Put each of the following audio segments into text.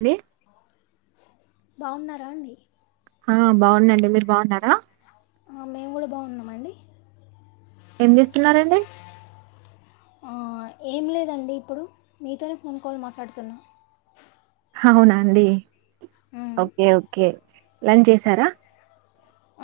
అండి బాగున్నారా అండి ఆ బాగున్నమండి మీరు బాగున్నారా మేము కూడా బాగున్నామండి ఏం చేస్తున్నరండి ఏం లేదండి ఇప్పుడు మీతోనే ఫోన్ కాల్ మాట్లాడుతున్నా అవునా అండి ఓకే ఓకే లంచ్ చేసారా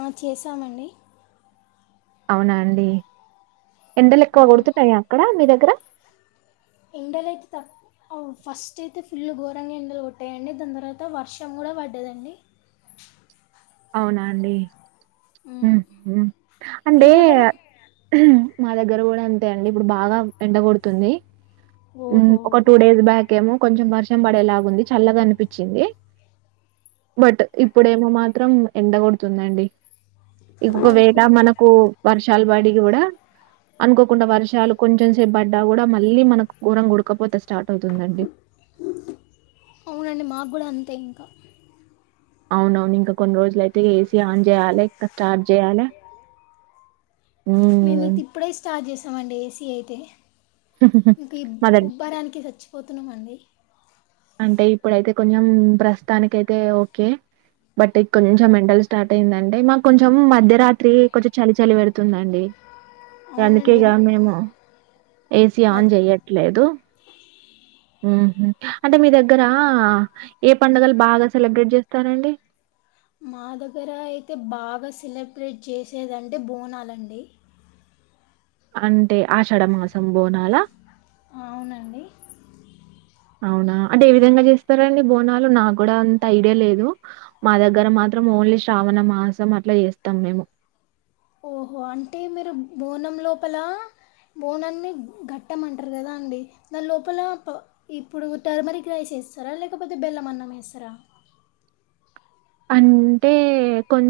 ఆ చేసామండి అవునా అండి ఎండలు ఎక్కువ కొడుతున్నాయా అక్కడ మీ దగ్ [unintelligible] ఎండలు అయితే త ఫస్ట్ అయితే ఫుల్ ఘోరంగా ఎండలు కొట్టాయండి. దాని తర్వాత వర్షం కూడా పడ్డదండి. అవునా అండి అంటే మా దగ్గర కూడా అంతే అండి ఇప్పుడు బాగా ఎండ కొడుతుంది ఉ ఒక టూ డేస్ బ్యాక్ ఏమో కొంచెం వర్షం పడేలాగుంది చల్లగా అనిపించింది బట్ ఇప్పుడేమో మా త్రం ఎండగొడుతుందండి ఇగ ఒకవేళ మనకు వర్ష్ వర్షాలు పడి కూడా అనుకోకుండా వర్షాలు కొంచెం సేపు పడ్డా కూడా మళ్ళీ మనకు గోరంగా ఉడకపోత స్టార్ట్ అవుతుందండి. అవునండి మాకు కూడా అంతే [inaudible] అవున అవును ఇంకా కొన్ని రోజులు అయితే ఏసీ ఆన్ చేయాలి ఇంకా స్టార్ట్ చేయాలే ఊమ్ మండి ఏసీ అయితే ఈ మా దగ్ ఉబ్బరానికి సచ్చి పోతున్నామండి అంటే ఇప్పుడైతే కొంచెం ప్రస్తుతానికి అయితే ఓకే బట్ కొంచెం ఎండలు స్టార్ట్ అయిందంటే మాకు కొంచెం మధ్యరాత్రి కొంచెం చలి చలి పెడుతుందండి అందుకేగా మేము ఏసీ ఆన్ చేయ్యట్లేదు హుమ్ అంటే మీ దగ్గర ఏ పండుగలు బాగా సెలబ్రేట్ చేస్తారండి మా దగ్గర అయితే బాగా సెలబ్రేట్ చేసేదంటే బోనాలండి అంటే ఆషాఢమాసం బోనాల అవునండి అవునా అంటే ఏ విధంగా చేస్తారండి బోనాలు నాకు కూడా అంత ఐడియా లేదు మా దగ్గర మాత్రం ఓన్లీ శ్రావణ మాసం అట్లా చేస్తాం మేము ఓహో అంటే మీరు బోనం లోపల బోనాన్ని గట్టమంటరు కదా అండి దాని లోపల ఇప్పుడు టర్మరిక్ రైస్ వేస్తారా లేకపోతే బెల్లం అన్నం వేస్తారా అంటే కొం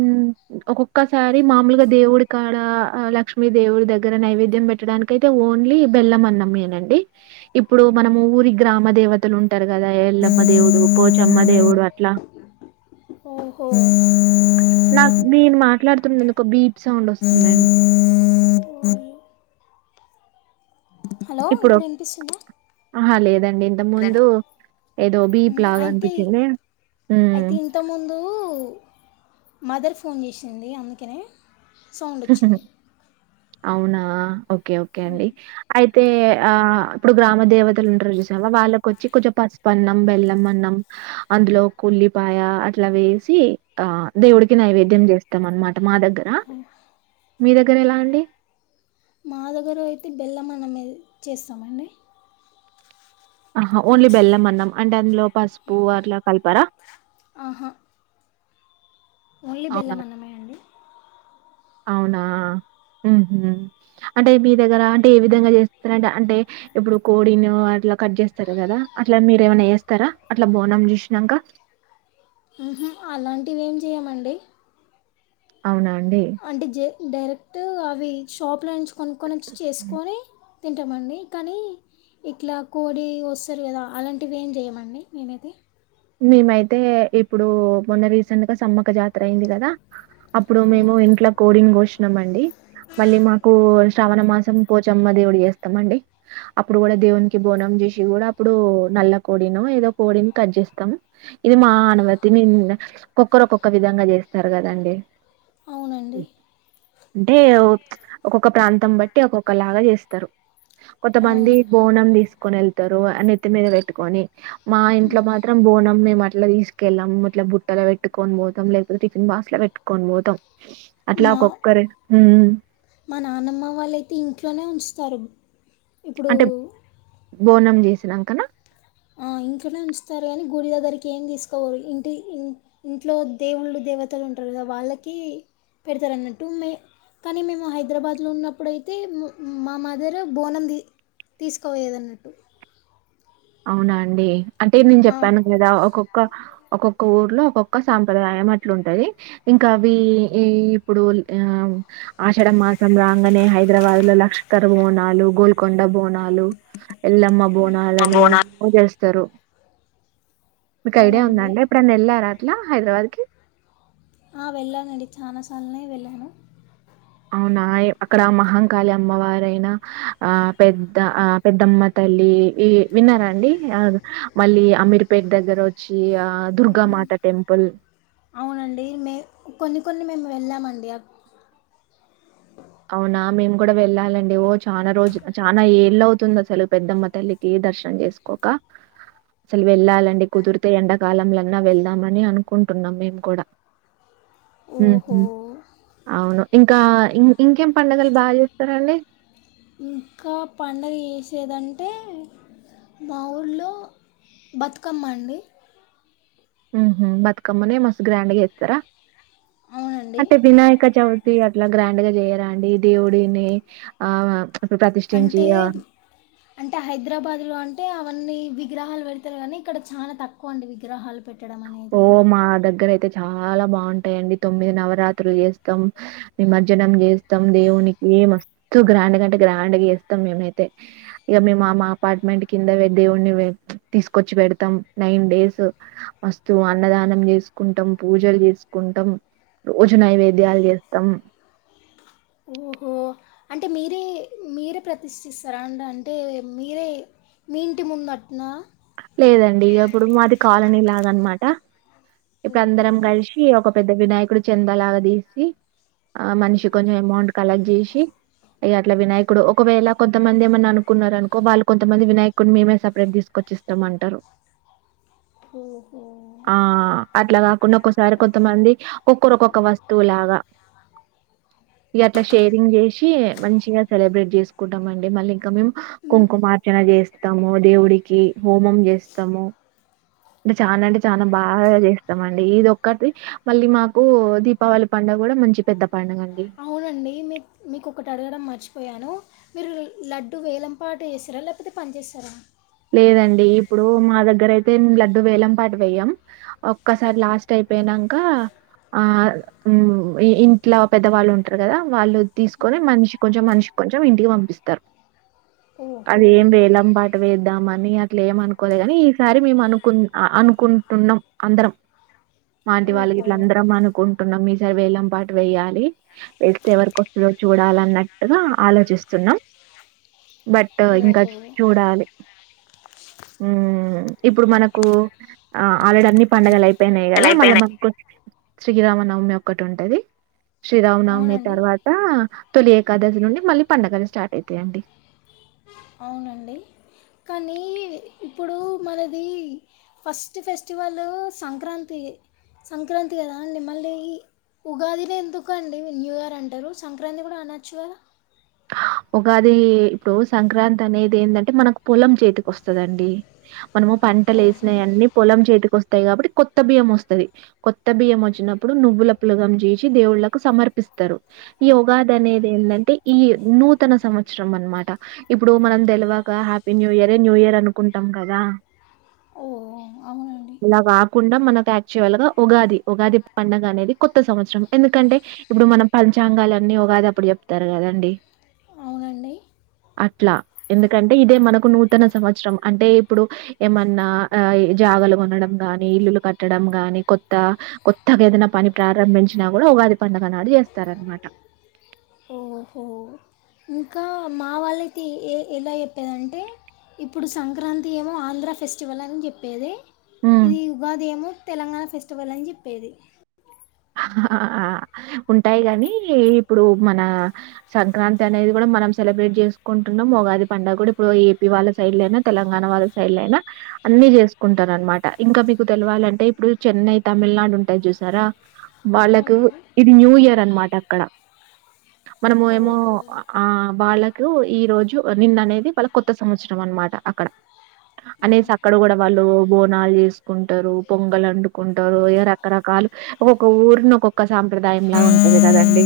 ఒక్కొక్కసారి మామూలుగా దేవుడి కాడ లక్ష్మీ దేవుడి దగ్గర నైవేద్యం పెట్టడానికి అయితే ఓన్లీ బెల్లం అన్నమేనండి ఇప్పుడు మనము ఊరి గ్రామ దేవతలు ఉంటారు కదా ఎల్లమ్మ దేవుడు పోచమ్మ దేవుడు అట్లా నాకు మీరు మాట్లాడుతున్నది ఒక బీప్ సౌండ్ వస్తుందండి ఇప్పుడు ఆహా లేదండి ఇంత ముందు ఏదో బీప్ లాగా అయితే అనిపించింది. అయితే హ్మ్. ఇంత ముందు మదర్ ఫోన్ చేసింది అందుకనే అవునా ఆహ్ ఓకే ఓకే అండి అయి తే ఆ ఇప్పుడు గ్రామ దేవతలు ఉంటరు చూసినావా వాళ్ళకు వచ్చి కొంచెం పసుపు అన్నం, బెల్లం అన్నం, అందులో ఒకు ఉల్లిపాయ అట్లా వేసి, ఆ దేవుడికి నైవేద్యం చేస్తాం అనమా ట మా దగ్గరా మీ దగ్గర ఎలా అండి మా దగ్గర అయితే బెల్లం అన్నమే చేస్తామండి ఆహా ఓన్లీ బెల్లం అన్నం అంటే అందులో పసుపు అట్లా కలపరా అహా ఓన్లీ అవును. బెల్లమన్నమే అండి అవునా మ్మ్ హుం అంటే మీ దగ్గర అంటే ఏ విధంగా చేస్తారంటే అంటే ఇప్పుడు కోడినో అట్లా కట్ చేస్తారు కదా, అట్లా మీరు ఏమైనా చేస్తరా అట్లా బోనం చూసినాంక. అలాంటివి ఏం చేయమండి అవున అంట జ డైరెక్ట్ అవి షాప్లో నుంచి కొనుక్కని చేసుకొని తింటామండి కానీ ఇట్లా కోడి వస్తారు కదా అలాంటివి ఏం చేయమండి మేనైతే మేమైతే ఇప్పుడు మొన్న రీసెంట్ గా సమ్మక జాతర అయింది కదా అప్పుడు మేము ఇంట్లో కోడింగ్ కోస్ మళ్ళీ మాకు శ్రావణ మాసం పోచమ్మ దేవుడి చేస్తాం అండి అప్పుడు కూడా దేవునికి బోనం చేసి కూడా అప్పుడు నల్ల కోడిని ఏదో కోడిని కట్ చేస్తా ఇది మా అనుమతి ఒక్కరుకొక్క విధంగా చేస్తారు కదండి అ అంటే ఒక్కొక్క ప్రాంతం బట్టి ఒక్కొక్క లాగా చేస్తారు కొంతమంది బోనం తీసుకుని వెళ్తంది రు అని నత్తి మీద పెట్టుకొని మా ఇంట్లో మా మాం పోనం మేము అట్లా తీసుకెళ్ళాం అట్ల బుట్టలో పెట్టుకొని పోతాం లేకపోతే టిఫిన్ బాస్ లో పెట్టుకని పోతాం అట్లా ఒకక్కే మా నానమ్మ వాళ్ళైతే ఇంట్లోనే ఉంచుతారు ఇప్పుడు అంటే బోనం చేసినాకనా ఇంకనే ఉంచుతారు కానీ గుడి దగ్గరికి ఏం తీసుకోవరు ఇంటి ఇంట్లో దేవుళ్ళు దేవతలు ఉంటారు కదా వాళ్ళకి పెడతారు అన్నట్టు మే కానీ మేము హైదరాబాద్లో ఉన్నప్పుడుయితే మా మదర్ బోనం తీసుకోయదన్నట్టు అవునా అండి అంటే నేను చెప్పాను కదా ఒక్కొక్క ఒక్కొక్క ఊర్లో ఒక్కొక్క సాంప్రదాయం అట్లుంటది ఇంకా అవి ఈ ఇప్పుడు ఆ ఆషాఢ మాసం రాంగానే హైదరాబాద్ లో లష్కర్ బోనాలు గోల్కొండ బోనాలు ఎల్లమ్ మా బోనాలని బోనాలు ఎస్తరు మీకు ఐడియా ఉందా అండి ఇప్పుడైనా ఎళ్ళారా అట్ల హైదరాబాద్ కి ఆ వెళ్ళానండి చానా సార్ల్నే వెళ్ళాను అవునా అక్కడ మహంకాళి అమ్మవారైనా ఆ పెద్ద ఆ పెద్దమ్మ తల్లి ఈ విన్నారా అండి అది మళ్ళీ అమీర్ పేట్ దగ్గరొచ్చి ఈ ఆ దుర్గా మాత టెంపుల్ కొన్ని మేము వెళ్ళామండి అ అవునా మేము కూడా వెళ్ళాలండి ఓ చానా రోజు చానా ఏళ్ళ అవుతుంది అసలు పెద్దమ్మ తల్లికి దర్శనం చేసుకోక అసలు వెళ్ళాలండి కుదిరితే ఎండాకాలంలన్నా వెళ్దామని అనుకుంటున్నాం మేము కూడా ఉహు అవును ఇంకా ఇం ఇంకేం పండుగలు బాగా చేస్తరండి ఇంకా పండగ ఎసేదంటే మా ఊళ్లో బతుకమ్మ అండి ఉ హు బతుకమ్మనే మస్తు గ్రాండ్ గ చేత్తరా అంటే వినాయక చవి తి అట్లా గ్రాండ్ గా చేయరండి దేవుడిని ఆ అంటే అంటే హైదరాబాద్లో అంటే అ వన్నీ విగ్రహాలు పెడతారు కానీ ఇక్కడ చాలా తక్కువ అండి విగ్రహాలు పెట్టడం ఓ మా దగ్గర అయితే చాలా బాగుంటాయిండి తొమ్మిది నవరాత్రులు చేస్తాం నిమజ్జనం చేస్తాం దేవునికి మస్తు గ్రాండ్గాంటే గ్రాండ్ గా చేస్తాం మేమైతే ఇగ మేము మా మా అపార్ట్మెంట్ కింద దేవుని తీసుకొచ్చి పెడతాం నైన్ డేస్ మస్తు అన్నదానం చేసుకుంటాం పూజలు చేసుకుంటాం రోజు నైవేద్యాలు చేస్తాం ఓహో అంటే మీరే మీరే ప్రతిష్ఠిస్తారా అండి అంటే మీరే మీ ఇంటి ముందట్నా లేదండి ఇగ అప్పుడు మాది కాలనీ లాగా అనమాట ఇప్పుడు అందరం కలిసి ఒక పెద్ద వినాయకుడి చెందలాగాదీసి ఆ మనిషి కొంచెం అమౌంట్ కలెక్ట్ చేసి ఇగ అట్లా వినాయకుడు ఒకవేళ కొంతమంది ఏమన్నా అనుకున్నన్నారు అనుకో వాళ్ళు కొంతమంది వినాయకున్ని మేమే సపరేట్ తీసుకొచ్చిస్తా త్తమంటారు ఆ అట్లా కాకుండా ఒకసారి కొంతమంది ఒక్కరుక్కొక్క వస్తువులాగా ఇగ అట్లా షేరింగ్ చేసి మంచిగా సెలబ్రేట్ చేసుకో కుంటం మండి మళ్ళీ ఇంకా మేము కుంకుమార్చన చేసి తమో దేవుడికి హోమం చేస్తాము అంటే చానా అంటే చాన బాగా చేస్తాము అండి ఇది ఒక్కటి మళ్ళీ మాకు దీపావళి పండుగ కూడా మంచి పెద్ద పండుగండి. అవునండి మీ మీకు ఒకటి అడగడం మర్చి పోయాను మీరు లడ్డు వేలంపాట ఎస్తరా లేపోతే పంచేస్తరా లేదండి ఇప్పుడు మా దగ్గర అయితే లడ్డు వేలం పాటు వేయం ఒక్కసారి లాస్ట్ అయిపోయినంక ఆ ఇంట్లో పెద్దవాళ్ళు ఉంటారు కదా వాళ్ళు తీసుకొని మనిషి కొంచెం మనిషి కొంచెం ఇంటికి పంపి ఇస్తర్ అదేం వేలం పాట వేద్ అనీ అట్లా ఏమ అనుకోలే గని ఈసారి మేము అనుకు అనుకుంటున్నాం అందరం మాఆంటీ వాళ్ళకి గిట్ల అందరం అనుకుంటున్నాం మీ వేలం పాటు వెేయ్యాలి వేస్తే ఎవరికి వస్తదో చూడాల అన్నట్టుగా ఆలోచిస్తున్నాం బట్ ఇంకా చూడాలే ఉం ఇప్పుడు మనకు ఆ ఆల్రెడీ అన్ని పండగలయిపోయినాయి కదా మళ్ళ అయిపోయినాయి మకో శ్రీరామనవమి ఒక్కటి ఉంటది శ్రీరామనవమి తర్వాత తొలి ఏకాదశి నుండి మళ్ళీ పండుగలు స్టార్ట్ అయితాయండి అవునండి కానీ ఇప్పుడు మనది ఫస్ట్ ఫెస్టివల్ సంక్రాంతి సంక్రాంతి కదా అండి మళ్ళీ ఉగాదిన ఎందుకు అండి న్యూ ఇయర్ అంటారు సంక్రాంతి కూడా అనొచ్చు కదా ఉగాది ఇప్పుడు సంక్రాంతి అనేది ఏందంటే మనకు పొలం చేతికి వస్తదండి మనము పంటలు వేసినవి అన్ని పొలం ఇంటికి వస్ వాయి కాబట్టి కొత్త బియ్యం వస్తది కొత్త బియ్యం వచ్చినప్పుడు నువ్వుల పులగం జేసి దేవుళ్ళకు సమర్పిస్తారు ఈ ఉగాది అనేది ఏందంటే ఈ నూతన సంవత్సరం అనమాట ఇప్పుడు మనం తెలివక హ్యాపీ న్యూ ఇయరే న్యూ ఇయర్ అనుకుంటాం కదా [inaudible] కుండ మనకు యాక్చువల్ గా ఉగాది ఉగాది పండగ అనేది కొత్త సంవత్సరం ఎందుకంటే ఇప్పుడు మనం పంచాంగాలు అన్ని ఉగాది అప్పుడు చెప్తారు కదండి అట్లా ఎందుకంటే ఇదే మనకు నూతన సంవత్సరం అంటే ఇప్పుడు ఏమన్నా జాగలు కొనడం గాని ఇల్లులు కట్టడం గాని కొత్త కొత్తగా ఏదైనా పని ప్రారంభించినా కూడా ఉగాది పడుగ నాడు చేస్తారనమాట ఇంకా మా వాళ్ళైతే ఏ ఎలా చెప్పేది అంటే ఇప్పుడు సంక్రాంతి ఏమో ఆంధ్ర ఫెస్టివల్ అని చెప్పేది హ్మ్. ఇది ఉగాది ఏమో తెలంగాణ ఫెస్ట్ పట్వలని చెప్పేది ఉంటాయి గాని ఇప్పుడు మన సంక్రాంతి అనేది కూడా మనం సెలబ్రేట్ చేసుకుంటున్నాం ఉగాది పం డుగ కూడా ఇప్పుడు ఏపీ వాళ్ళ సైడ్ల అయినా తెలంగాణ వాళ్ళ సైడ్ల అయినా అన్ని చేసుకుంటారు అనమాట ఇంకా మీకు తెలవాలంటే ఇప్పుడు చెన్నై తమిళనాడు ఉంటాయి చూసారా వాళ్ళకు ఇది న్యూ ఇయర్ న్మాట అక్కడ మనము ఏమో ఆ వాళ్ళ ఈ రోజు నిన్న అనేది వాళ్ళకి కొత్త సంవత్సరం అనమాట అక్కడ అనేసి అక్కడ కూడా వాళ్ళు బోనాలు చేసుకుంటరు పొంగలు వండుకుంటరు ఏ రకరకాలు ఓ ఒక ఊరిని ఒక్కొక్క సాంప్రదాయంలా ఉంటది కదండి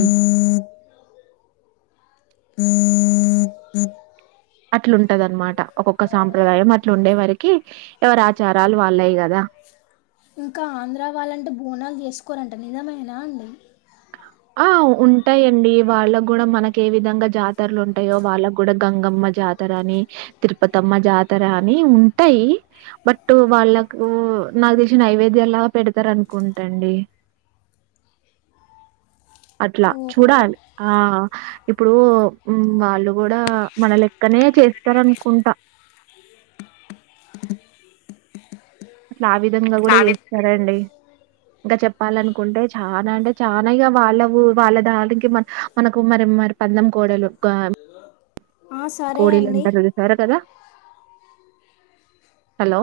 అట్లుంటదన్నమాట ఒక్కొక్క సాంప్రదాయం అట్లు ఉండే వారికి ఎవరి ఆచారాలు వాళ్ళయి కదా ఇంకా ఆంధ్ర వాళ్ళంటే బోనాలు చేసుకోరంట నిజమేనా అండి ఆ ఉంటాయి అండి వాళ్ళ కూడా మనకి ఏ విధంగా జాతరలు ఉంటాయో వాళ్ళకు కూడా గంగమ్మ జాతర అని తిరుపతమ్మ జాతర అని ఉంటాయి బట్ వాళ్ళకు నాకు తెలిసిన నైవేద్యం లాగా పెడతారు అనుకుంటా అండి అట్లా చూడాలి ఆ ఇప్పుడు వాళ్ళు కూడా మన లెక్కనే చేస్తార అనుకుంటా ఆ విధంగా కూడా స్లాబ్ చేస్తారండి ఇంకా చెప్పాలనుకుంటే చనా అంటే చాలనా ఇగా వాళ్ళ వాళ్ళ దానికి మ మనకు మరి మరి పందెం కోడలు కోడిలుంటారుద సరా కదా హలో